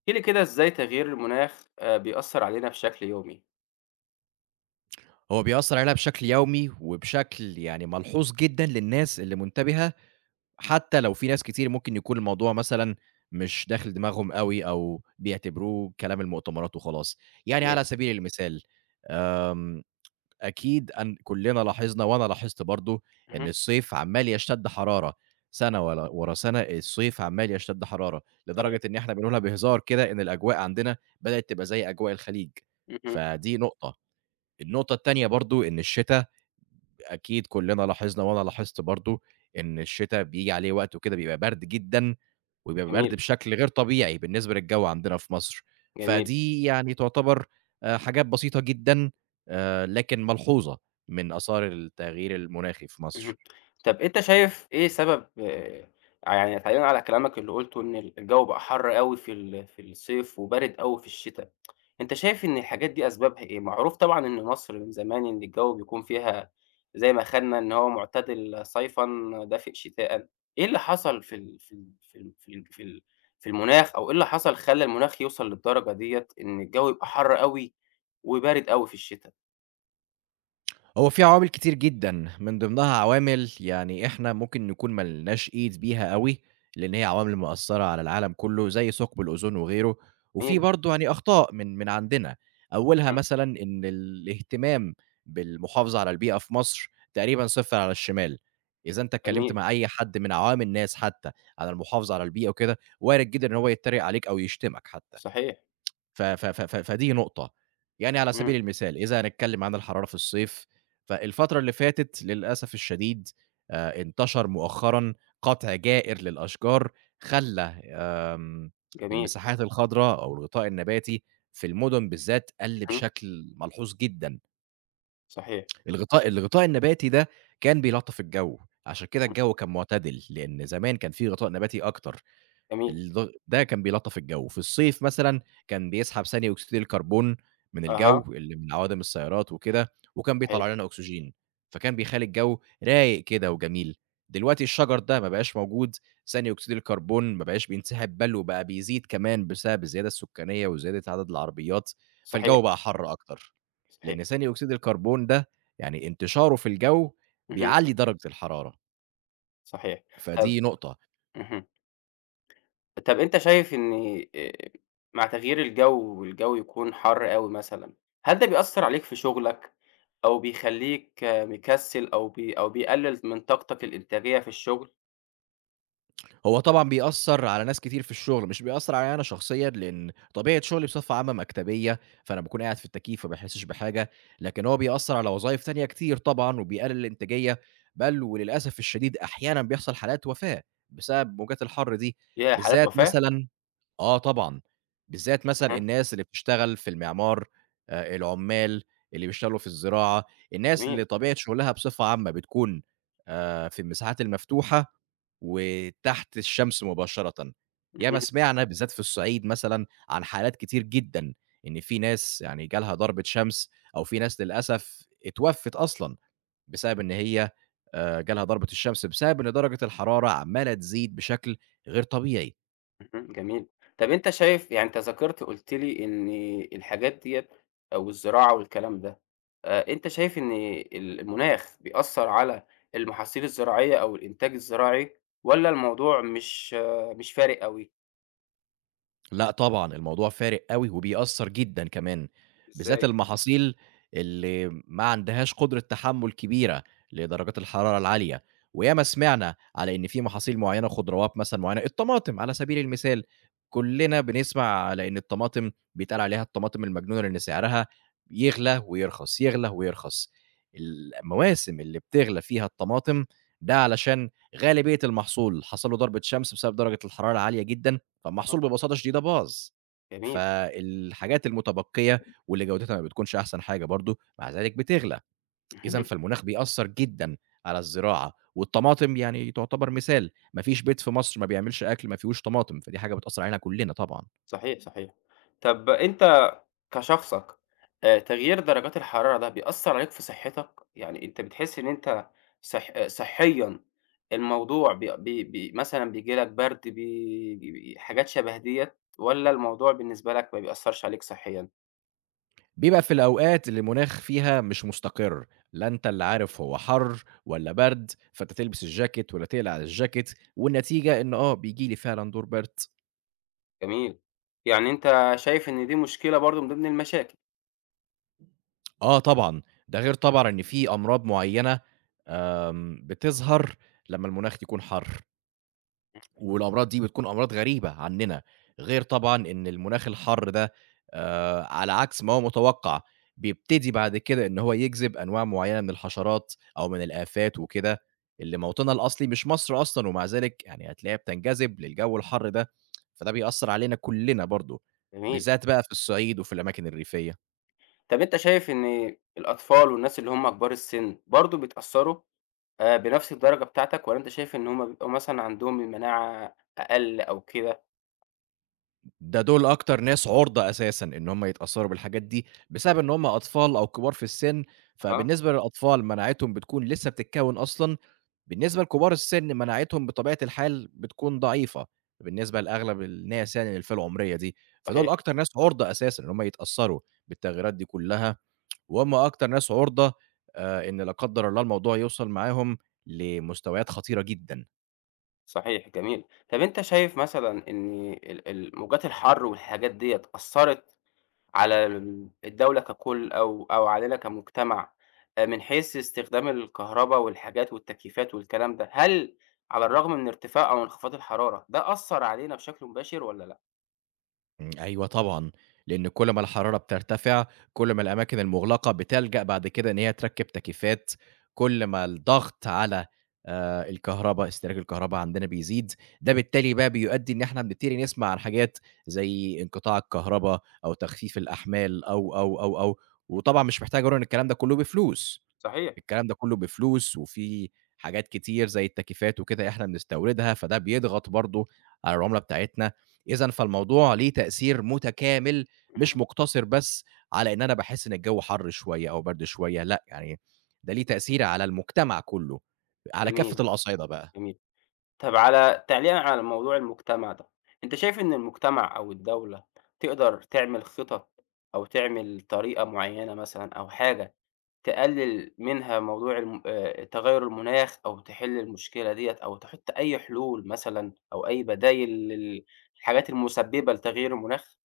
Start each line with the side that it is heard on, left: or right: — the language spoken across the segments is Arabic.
left: احكِ لي كده إزاي تغيير المناخ بيأثّر علينا بشكل يومي؟
right: هو بيأثّر علينا بشكل يومي، وبشكل يعني ملحوظ جدًا للناس اللي منتبهة، حتّى لو في ناس كتير ممكن يكون الموضوع مثلًا مش داخل دماغهم أوي أو بيعتبروه كلام المؤتمرات وخلاص. يعني
left: جميل.
right: على سبيل المثال، آمم، أكيد أن كُلّنا لاحظنا وأنا لاحظت برضه إن
left: اهم،
right: الصيف عمّال يشتد حرارة، سَنة ورا سَنة الصيف عمّال يشتد حرارة،
left: صحيح.
right: لدرجة إن إحنا بنقولها بهزار كده إن الأجواء عندنا بدأت تبقى زي أجواء الخليج،
left: اهم،
right: فدي نقطة. النقطة التانية برضه إن الشتا أكيد كلّنا لاحظنا وأنا لاحظت برضه إن الشتا بييجي عليه وقت وكده بيبقى برد جدًا، وبيبقى
left: جميل،
right: برد بشكل غير طبيعي بالنسبة للجو عندنا في مصر،
left: جميل.
right: فدي يعني تعتبر حاجات بسيطة جدًا لكن ملحوظة من آثار التغيير المناخي في
left: اهم.
right: مصر.
left: طب أنت شايف إيه سبب يعني تعليقًا على كلامك اللي قُلته إن الجو بقى حَر أوي في الصيف وبارد أوي في الشتا، أنت شايف إن الحاجات دي أسبابها إيه؟ معروف طبعًا إن مصر من زمان إن الجو بيكون فيها زي ما خدنا إن هو معتدل صيفًا دافئ شتاءً، إيه اللي حصل في ال في ال في ال في ال في ال في المناخ أو إيه اللي حصل خلّى المناخ يوصل للدرجة ديّة إن الجو يبقى حَر أوي وبارد أوي في الشتا؟
right: هو في عوامل كتير جدًا، من ضمنها عوامل يعني إحنا ممكن نكون ما لناش إيد بيها أوي، لإن هي عوامل مأثّرة على العالم كلّه، زي ثقب الأوزون وغيره، وفي
left: جميل،
right: برضه يعني أخطاء من عندنا، أولها
left: إمم،
right: مثلًا إن الاهتمام بالمحافظة على البيئة في مصر تقريبًا صفر على الشمال، إذا أنت اتكلّمت
left: جميل،
right: مع أي حد من عوام الناس حتى على المحافظة على البيئة وكده، وارد جدًا إن هو يتريق عليك أو يشتمك حتى.
left: صحيح،
right: ف ف ف ف فدي نقطة. يعني على
left: إمم،
right: سبيل المثال، إذا هنتكلم عن الحرارة في الصيف، فالفترة اللي فاتت للأسف الشديد انتشر مؤخرًا قطع جائر للأشجار، خلّى آمم
left: جميل.
right: المساحات الخضرا أو الغطاء النباتي في المدن بالذات قَل
left: إمم،
right: بشكل ملحوظ جدًا.
left: صحيح،
right: الغطاء النباتي ده كان بيلطّف الجو، عشان كده
left: إمم،
right: الجو كان معتدل، لإن زمان كان في غطاء نباتي أكتر.
left: جميل،
right: ده كان بيلطّف الجو، في الصيف مثلًا كان بيسحب ثاني أكسيد الكربون من
left: أها،
right: الجو اللي من عوادم السيارات وكده، وكان
left: صحيح،
right: بيطلّع لنا أكسجين، فكان بيخلّي الجو رايق كده وجميل. دلوقتي الشجر ده ما بقاش موجود، ثاني أكسيد الكربون ما بقاش بينسحب بل وبقى بيزيد كمان بسبب الزيادة السكانية وزيادة عدد العربيات،
left: صحيح،
right: فالجو بقى حَر أكتر،
left: صحيح،
right: لإن ثاني أكسيد الكربون ده يعني انتشاره في الجو
left: اهم،
right: بيعلّي درجة الحرارة،
left: صحيح، طب
right: فدي نقطة.
left: اهم، طب أنت شايف إن آآ، مع تغيير الجو والجو يكون حر أوي مثلًا، هل ده بيأثّر عليك في شغلك أو بيخلّيك آه، مكسّل أو بيقلل من طاقتك الإنتاجية في الشغل؟
right: هو طبعًا بيأثّر على ناس كتير في الشغل، مش بيأثّر عليَّ أنا شخصيًا، لإن طبيعة شغلي بصفة عامة مكتبية، فأنا باكون قاعد في التكييف فما باحسّش بحاجة، لكن هو بيأثّر على وظايف تانية كتير طبعًا، وبيقلل الإنتاجية، بل وللأسف الشديد أحيانًا بيحصل حالات وفاة بسبب موجات الحر دي،
left: ياه! حالات
right: بالذات
left: وفاة!
right: مثلًا آه طبعًا، بالذات مثلًا
left: اها،
right: الناس اللي بتشتغل في المعمار، العمّال اللي بيشتغلوا في الزراعة، الناس
left: جميل،
right: اللي طبيعة شغلها بصفة عامة بتكون في المساحات المفتوحة وتحت الشمس مباشرةً. ياما
left: اهم.
right: سمعنا بالذات في الصعيد مثلًا عن حالات كتير جدًا، إن في ناس يعني جالها ضربة شمس أو في ناس للأسف اتوفت أصلًا، بسبب إن هي جالها ضربة الشمس، بسبب إن درجة الحرارة عمّالة تزيد بشكل غير طبيعي.
left: اهم، جميل. طب أنت شايف يعني أنت ذكرت قُلت لي إن الحاجات ديّة أو الزراعة والكلام ده، أنت شايف إن المناخ بيأثّر على المحاصيل الزراعية أو الإنتاج الزراعي والّا الموضوع مش فارق أوي؟
right: لأ طبعًا، الموضوع فارق أوي وبيأثّر جدًا كمان، بالذات
left: إزاي؟
right: المحاصيل اللي ما عندهاش قدرة تحمُّل كبيرة لدرجات الحرارة العالية، وياما سمعنا على إن في محاصيل معيّنة، خضروات مثلًا معيّنة، الطماطم على سبيل المثال، كُلّنا بنسمع على إن الطماطم بيتقال عليها الطماطم المجنونة لإن سعرها يغلى ويرخص، يغلى ويرخص. المواسم اللي بتغلى فيها الطماطم ده علشان غالبية المحصول حصل له ضربة شمس بسبب درجة الحرارة العالية جدًا،
left: آه،
right: فالمحصول ببساطة شديدة باظ،
left: جميل.
right: فالحاجات المتبقية واللي جودتها ما بتكونش أحسن حاجة برضه، مع ذلك بتغلى، إذًا
left: اهم.
right: فالمناخ بيأثّر جدًا على الزراعة، والطماطم يعني تعتبر مثال، ما فيش بيت في مصر ما بيعملش أكل ما فيهوش طماطم، فدي حاجة بتأثّر علينا كلنا طبعًا.
left: صحيح، صحيح. طَب أنت كشخصك تغيير درجات الحرارة ده بيأثّر عليك في صحّتك؟ يعني أنت بتحس إن أنت صح آه، صحيًا الموضوع بي بي بي مثلًا بييجي لك برد بي بي حاجات شبه ديّة والّا الموضوع بالنسبة لك ما بيأثّرش عليك صحيًا؟
right: بيبقى في الأوقات اللي المناخ فيها مش مستقر، لا أنت اللي عارف هو حَر والّا برد، فأنت تلبس الجاكيت والّا تقلع الجاكيت، والنتيجة إن آه بييجي لي فعلًا دور برد.
left: جميل. يعني أنت شايف إن دي مشكلة برضه من ضمن المشاكل،
right: آه طبعًا، ده غير طبعًا إن في أمراض معيّنة بتظهر لمّا المناخ يكون حَر، والأمراض دي بتكون أمراض غريبة عنّنا، غير طبعًا إن المناخ الحَر ده على عكس ما هو متوقّع، بيبتدي بعد كده إن هو يجذب أنواع معيّنة من الحشرات أو من الآفات وكده، اللي موطنها الأصلي مش مصر أصلًا، ومع ذلك يعني هتلاقيها بتنجذب للجو الحَر ده، فده بيأثّر علينا كُلّنا برضه،
left: جميل.
right: بالذات بقى في الصعيد وفي الأماكن الريفية.
left: طَب أنت شايف إن الأطفال والناس اللي هم كبار السِن برضه بيتأثّروا؟ بنفْس الدرجة بتاعتك، والّا أنت شايف إن هُم بيبقوا مثلًا عندهم المناعة أقل أو كده؟
right: ده دول أكتر ناس عُرضة أساسًا إن هم يتأثّروا بالحاجات دي، بسبب إن هم أطفال أو كبار في السِن،
left: آه،
right: فبالنسبة للأطفال مناعتهم بتكون لسه بتتكوّن أصلًا، بالنسبة لكبار السِن مناعتهم بطبيعة الحال بتكون ضعيفة، بالنسبة لأغلب الناس يعني الفئة العمرية دي، فدول
left: صحيح،
right: أكتر ناس عُرضة أساسًا إن هم يتأثّروا بالتغييرات دي كلّها، وهم أكتر ناس عُرضة إن لا قدّر الله الموضوع يوصل معاهم لمستويات خطيرة جدًا.
left: صحيح، جميل. طَب أنت شايف مثلًا إن ال موجات الحَر والحاجات ديّة أثّرت على الدولة ككُلّ أو علينا كمجتمع من حيث استخدام الكهربا والحاجات والتكييفات والكلام ده، هل على الرغم من ارتفاع أو انخفاض الحرارة ده أثّر علينا بشكل مباشر والّا لأ؟
right: إمم، أيوه طبعًا، لإن كل ما الحرارة بترتفع، كل ما الأماكن المُغلقة بتلجأ بعد كده إن هي تركّب تكييفات، كل ما الضغط على الكهربا، استهلاك الكهربا عندنا بيزيد، ده بالتالي بقى بيؤدّي إن إحنا بنبتدي نسمع عن حاجات زي انقطاع الكهربا أو تخفيف الأحمال أو، وطبعًا مش محتاج أقول إن الكلام ده كُلّه بفلوس.
left: صحيح،
right: الكلام ده كله بفلوس، وفي حاجات كتير زي التكييفات وكده إحنا بنستوردها، فده بيضغط برضه على العملة بتاعتنا، إذًا فالموضوع ليه تأثير متكامل، مش
left: اهم،
right: مقتصر بس على إن أنا باحس إن الجو حَر شوية أو برد شوية، لأ، يعني ده ليه تأثير على المجتمع كله، على كافة
left: جميل،
right: الأصعدة بقى.
left: جميل. طب تعليقًا على موضوع المجتمع ده، أنت شايف إن المجتمع أو الدولة تقدر تعمل خطط أو تعمل طريقة معيّنة مثلًا أو حاجة تقلل منها موضوع الم تغيُّر المناخ أو تحل المشكلة ديّة أو تحط أي حلول مثلًا أو أي بدايل للحاجات المسببة لتغيير المناخ؟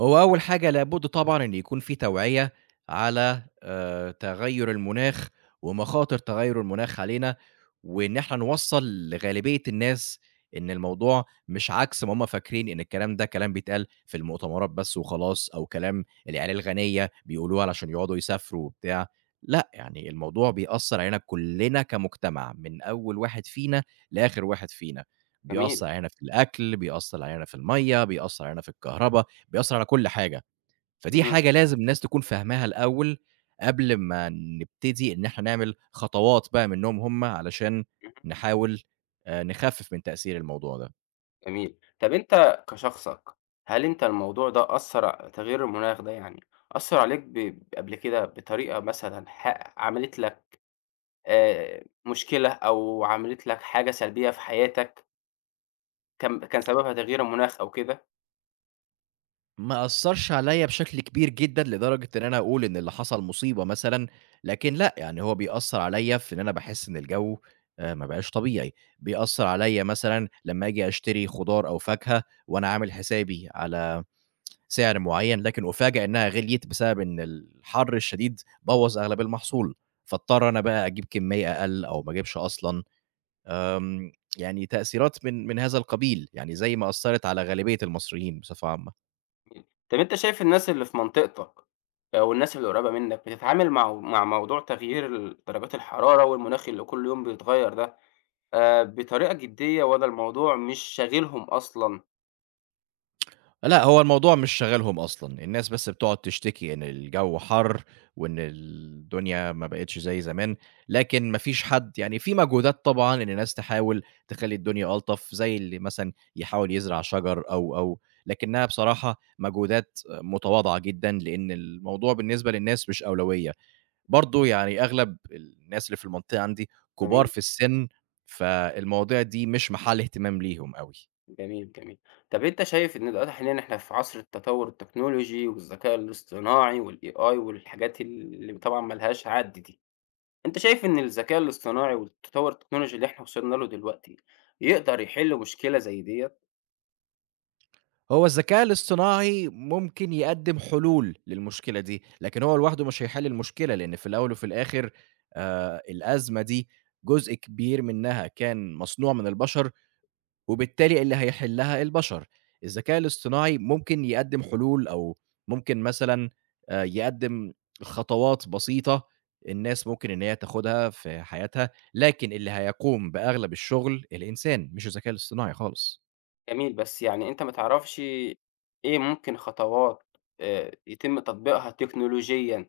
right: هو أول حاجة لابد طبعًا إن يكون في توعية على تغيُّر المناخ ومخاطر تغيُّر المناخ علينا، وإن إحنا نوصّل لغالبية الناس إن الموضوع مش عكس ما هم فاكرين، إن الكلام ده كلام بيتقال في المؤتمرات بس وخلاص أو كلام العيال الغنية بيقولوه علشان يقعدوا يسافروا وبتاع، لأ، يعني الموضوع بيأثّر علينا كُلّنا كمجتمع من أول واحد فينا لآخر واحد فينا،
left: جميل.
right: بيأثّر علينا في الأكل، بيأثّر علينا في المَيّة، بيأثّر علينا في الكهربا، بيأثّر على كل حاجة، فدي
left: اهم،
right: حاجة لازم الناس تكون فاهماها الأول قبل ما نبتدي إن إحنا نعمل خطوات بقى منّهم هم علشان
left: اهم.
right: نحاول نخفِّف من تأثير الموضوع ده.
left: جميل. طب أنت كشخصك، هل أنت الموضوع ده أثّر ع تغيير المناخ ده يعني أثّر عليك قبل كده بطريقة مثلًا عملت لك مشكلة أو عملت لك حاجة سلبية في حياتك كان سببها تغيير المناخ أو كده؟
right: ما أثّرش عليّا بشكل كبير جدًا لدرجة إن أنا أقول إن اللي حصل مصيبة مثلًا، لكن لأ، يعني هو بيأثّر عليّا في إن أنا باحس إن الجَو ما بقاش طبيعي، بيأثّر عليّا مثلًا لمّا آجي أشتري خضار أو فاكهة وأنا عامل حسابي على سعر معين، لكن أُفاجأ إنها غِليت بسبب إن الحَر الشديد بوّظ أغلب المحصول، فاضطر أنا بقى أجيب كمية أقل أو ما أجيبش أصلًا، آمم، يعني تأثيرات من هذا القبيل، يعني زي ما أثّرت على غالبية المصريين بصفة عامة.
left: طب أنت شايف الناس اللي في منطقتك أو الناس اللي قريبة منك بتتعامل مع موضوع تغيير درجات الحرارة والمناخ اللي كل يوم بيتغيّر ده بطريقة جدية والّا الموضوع مش شاغلهم أصلًا؟
right: لأ، هو الموضوع مش شاغلهم أصلًا، الناس بس بتقعد تشتكي إن الجو حَر وإن الدنيا ما بقِتش زي زمان، لكن ما فيش حد يعني في مجهودات طبعًا إن الناس تحاول تخلّي الدنيا ألطف، زي اللي مثلًا يحاول يزرع شجر أو، لكنها بصراحة مجهودات متواضعة جدًا، لإن الموضوع بالنسبة للناس مش أولوية، برضه يعني أغلب الناس اللي في المنطقة عندي كبار
left: جميل.
right: في السِن، فالمواضيع دي مش محل اهتمام ليهم أوي.
left: جميل، جميل. طب أنت شايف إن دلوقتي حاليًا إحنا في عصر التطور التكنولوجي والذكاء الاصطناعي والAI والحاجات اللي طبعًا ما لهاش حد دي، أنت شايف إن الذكاء الاصطناعي والتطور التكنولوجي اللي إحنا وصلنا له دلوقتي يقدر يحل مشكلة زي ديّة؟
right: هو الذكاء الاصطناعي ممكن يقدّم حلول للمشكلة دي، لكن هو لوحده مش هيحل المشكلة، لإن في الأول وفي الآخر الأزمة دي جزء كبير منها كان مصنوع من البشر، وبالتالي اللي هيحلها البشر. الذكاء الاصطناعي ممكن يقدّم حلول أو ممكن مثلًا يقدّم خطوات بسيطة الناس ممكن إن هي تاخدها في حياتها، لكن اللي هيقوم بأغلب الشغل الإنسان، مش الذكاء الاصطناعي خالص.
left: جميل، بس يعني أنت ما تعرفش إيه ممكن خطوات يتم تطبيقها تكنولوجيًا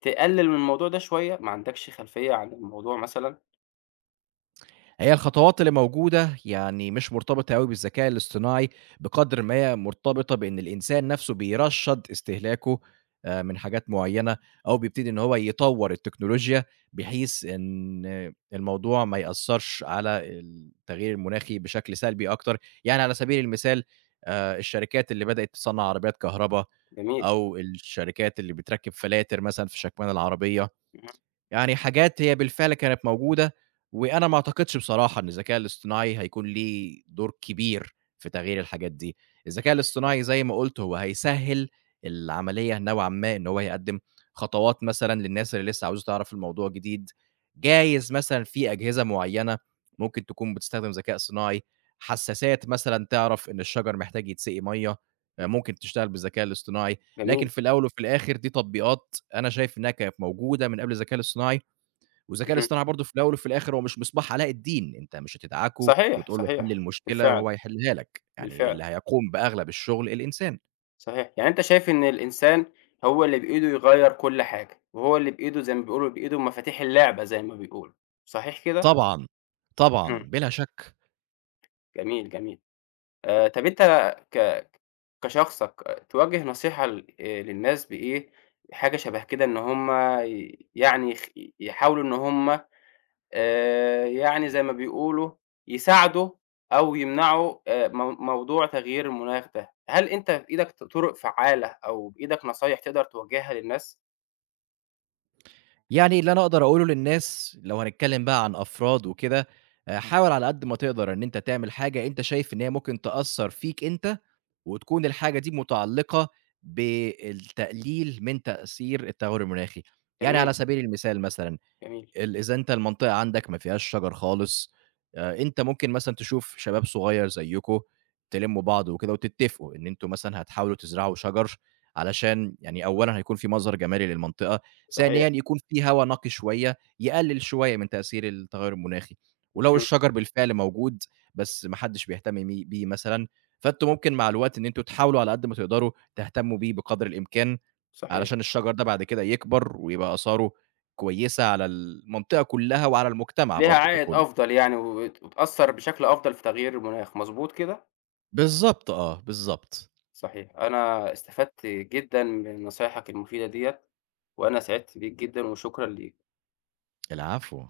left: تقلل من الموضوع ده شوية؟ ما عندكش خلفية عن الموضوع مثلًا؟
right: هي الخطوات اللي موجودة يعني مش مرتبطة أوي بالذكاء الاصطناعي بقدر ما هي مرتبطة بإن الإنسان نفسه بيرشّد استهلاكه من حاجات معيّنة أو بيبتدي إن هو يطوّر التكنولوجيا بحيث إن الموضوع ما يأثّرش على التغيير المناخي بشكل سلبي أكتر، يعني على سبيل المثال الشركات اللي بدأت تصنّع عربيات كهربا
left: جميل،
right: أو الشركات اللي بتركّب فلاتر مثلًا في شكمان العربية.
left: اهم،
right: يعني حاجات هي بالفعل كانت موجودة، وأنا ما أعتقدش بصراحة إن الذكاء الاصطناعي هيكون ليه دور كبير في تغيير الحاجات دي، الذكاء الاصطناعي زي ما قُلت هو هيسهّل العملية نوعًا ما إن هو يقدّم خطوات مثلًا للناس اللي لسه عاوزة تعرف الموضوع جديد، جايز مثلًا في أجهزة معيّنة ممكن تكون بتستخدم ذكاء صناعي، حسّاسات مثلًا تعرف إن الشجر محتاج يتسقي مَيّة، آه، ممكن تشتغل بالذكاء الاصطناعي، لكن
left: جميل،
right: في الأول وفي الآخر دي تطبيقات أنا شايف إنها كانت موجودة من قبل الذكاء الاصطناعي، والذكاء
left: اهم.
right: الاصطناعي برضه في الأول وفي الآخر هو مش مصباح علاء الدين، أنت مش هتدعكه
left: صحيح،
right: وتقول له حل
left: صحيح،
right: المشكلة
left: بالفعل،
right: وهو هيحلها لك، يعني
left: بالفعل.
right: اللي هيقوم بأغلب الشغل الإنسان.
left: صحيح. يعني أنت شايف إن الإنسان هو اللي بإيده يغيّر كل حاجة، وهو اللي بإيده زي ما بيقولوا بإيده مفاتيح اللعبة زي ما بيقولوا، صحيح كده؟
right: طبعًا، طبعًا،
left: إمم.
right: بلا شك.
left: جميل، جميل. طب أنت ك كشخصك آه، توجّه نصيحة ل للناس بإيه، حاجة شبه كده إن هم يعني يحاولوا إن هم يعني زي ما بيقولوا يساعدوا أو يمنعوا مو موضوع تغيير المناخ ده، هل أنت بإيدك طُرق فعّالة أو بإيدك نصايح تقدر توجّهها للناس؟
right: يعني اللي أنا أقدر أقوله للناس لو هنتكلم بقى عن أفراد وكده، حاول على قد ما تقدر إن أنت تعمل حاجة أنت شايف إن هي ممكن تأثّر فيك أنت، وتكون الحاجة دي متعلقة بالتقليل من تأثير التغيّر المناخي، يعني على
left: جميل،
right: سبيل المثال مثلًا
left: جميل،
right: إذا أنت المنطقة عندك ما فيهاش شجر خالص، أنت ممكن مثلًا تشوف شباب صغير زيّكم، تلمّوا بعض وكده وتتفقوا إن أنتم مثلًا هتحاولوا تزرعوا شجر، علشان يعني أولًا هيكون في مظهر جمالي للمنطقة،
left: صحيح،
right: ثانيًا يكون في هوا نقي شوية، يقلل شوية من تأثير التغير المناخي، ولو
left: اهم،
right: الشجر بالفعل موجود، بس ما حدش بيهتم بيه مثلًا، فأنتم ممكن مع الوقت إن أنتم تحاولوا على قد ما تقدروا تهتموا بيه بقدر الإمكان.
left: صحيح،
right: علشان الشجر ده بعد كده يكبر ويبقى آثاره كويسة على المنطقة كلّها وعلى المجتمع
left: ليها
right: برضه
left: عائد
right: ككل.
left: أفضل يعني وبتأثّر بشكل أفضل في تغيير المناخ، مضبوط كده؟
right: بالضبط آه، بالضبط.
left: صحيح، أنا استفدت جدًا من نصايحك المفيدة ديّة، وأنا سعدت بيك جدًا وشكرًا ليك.
right: العفو.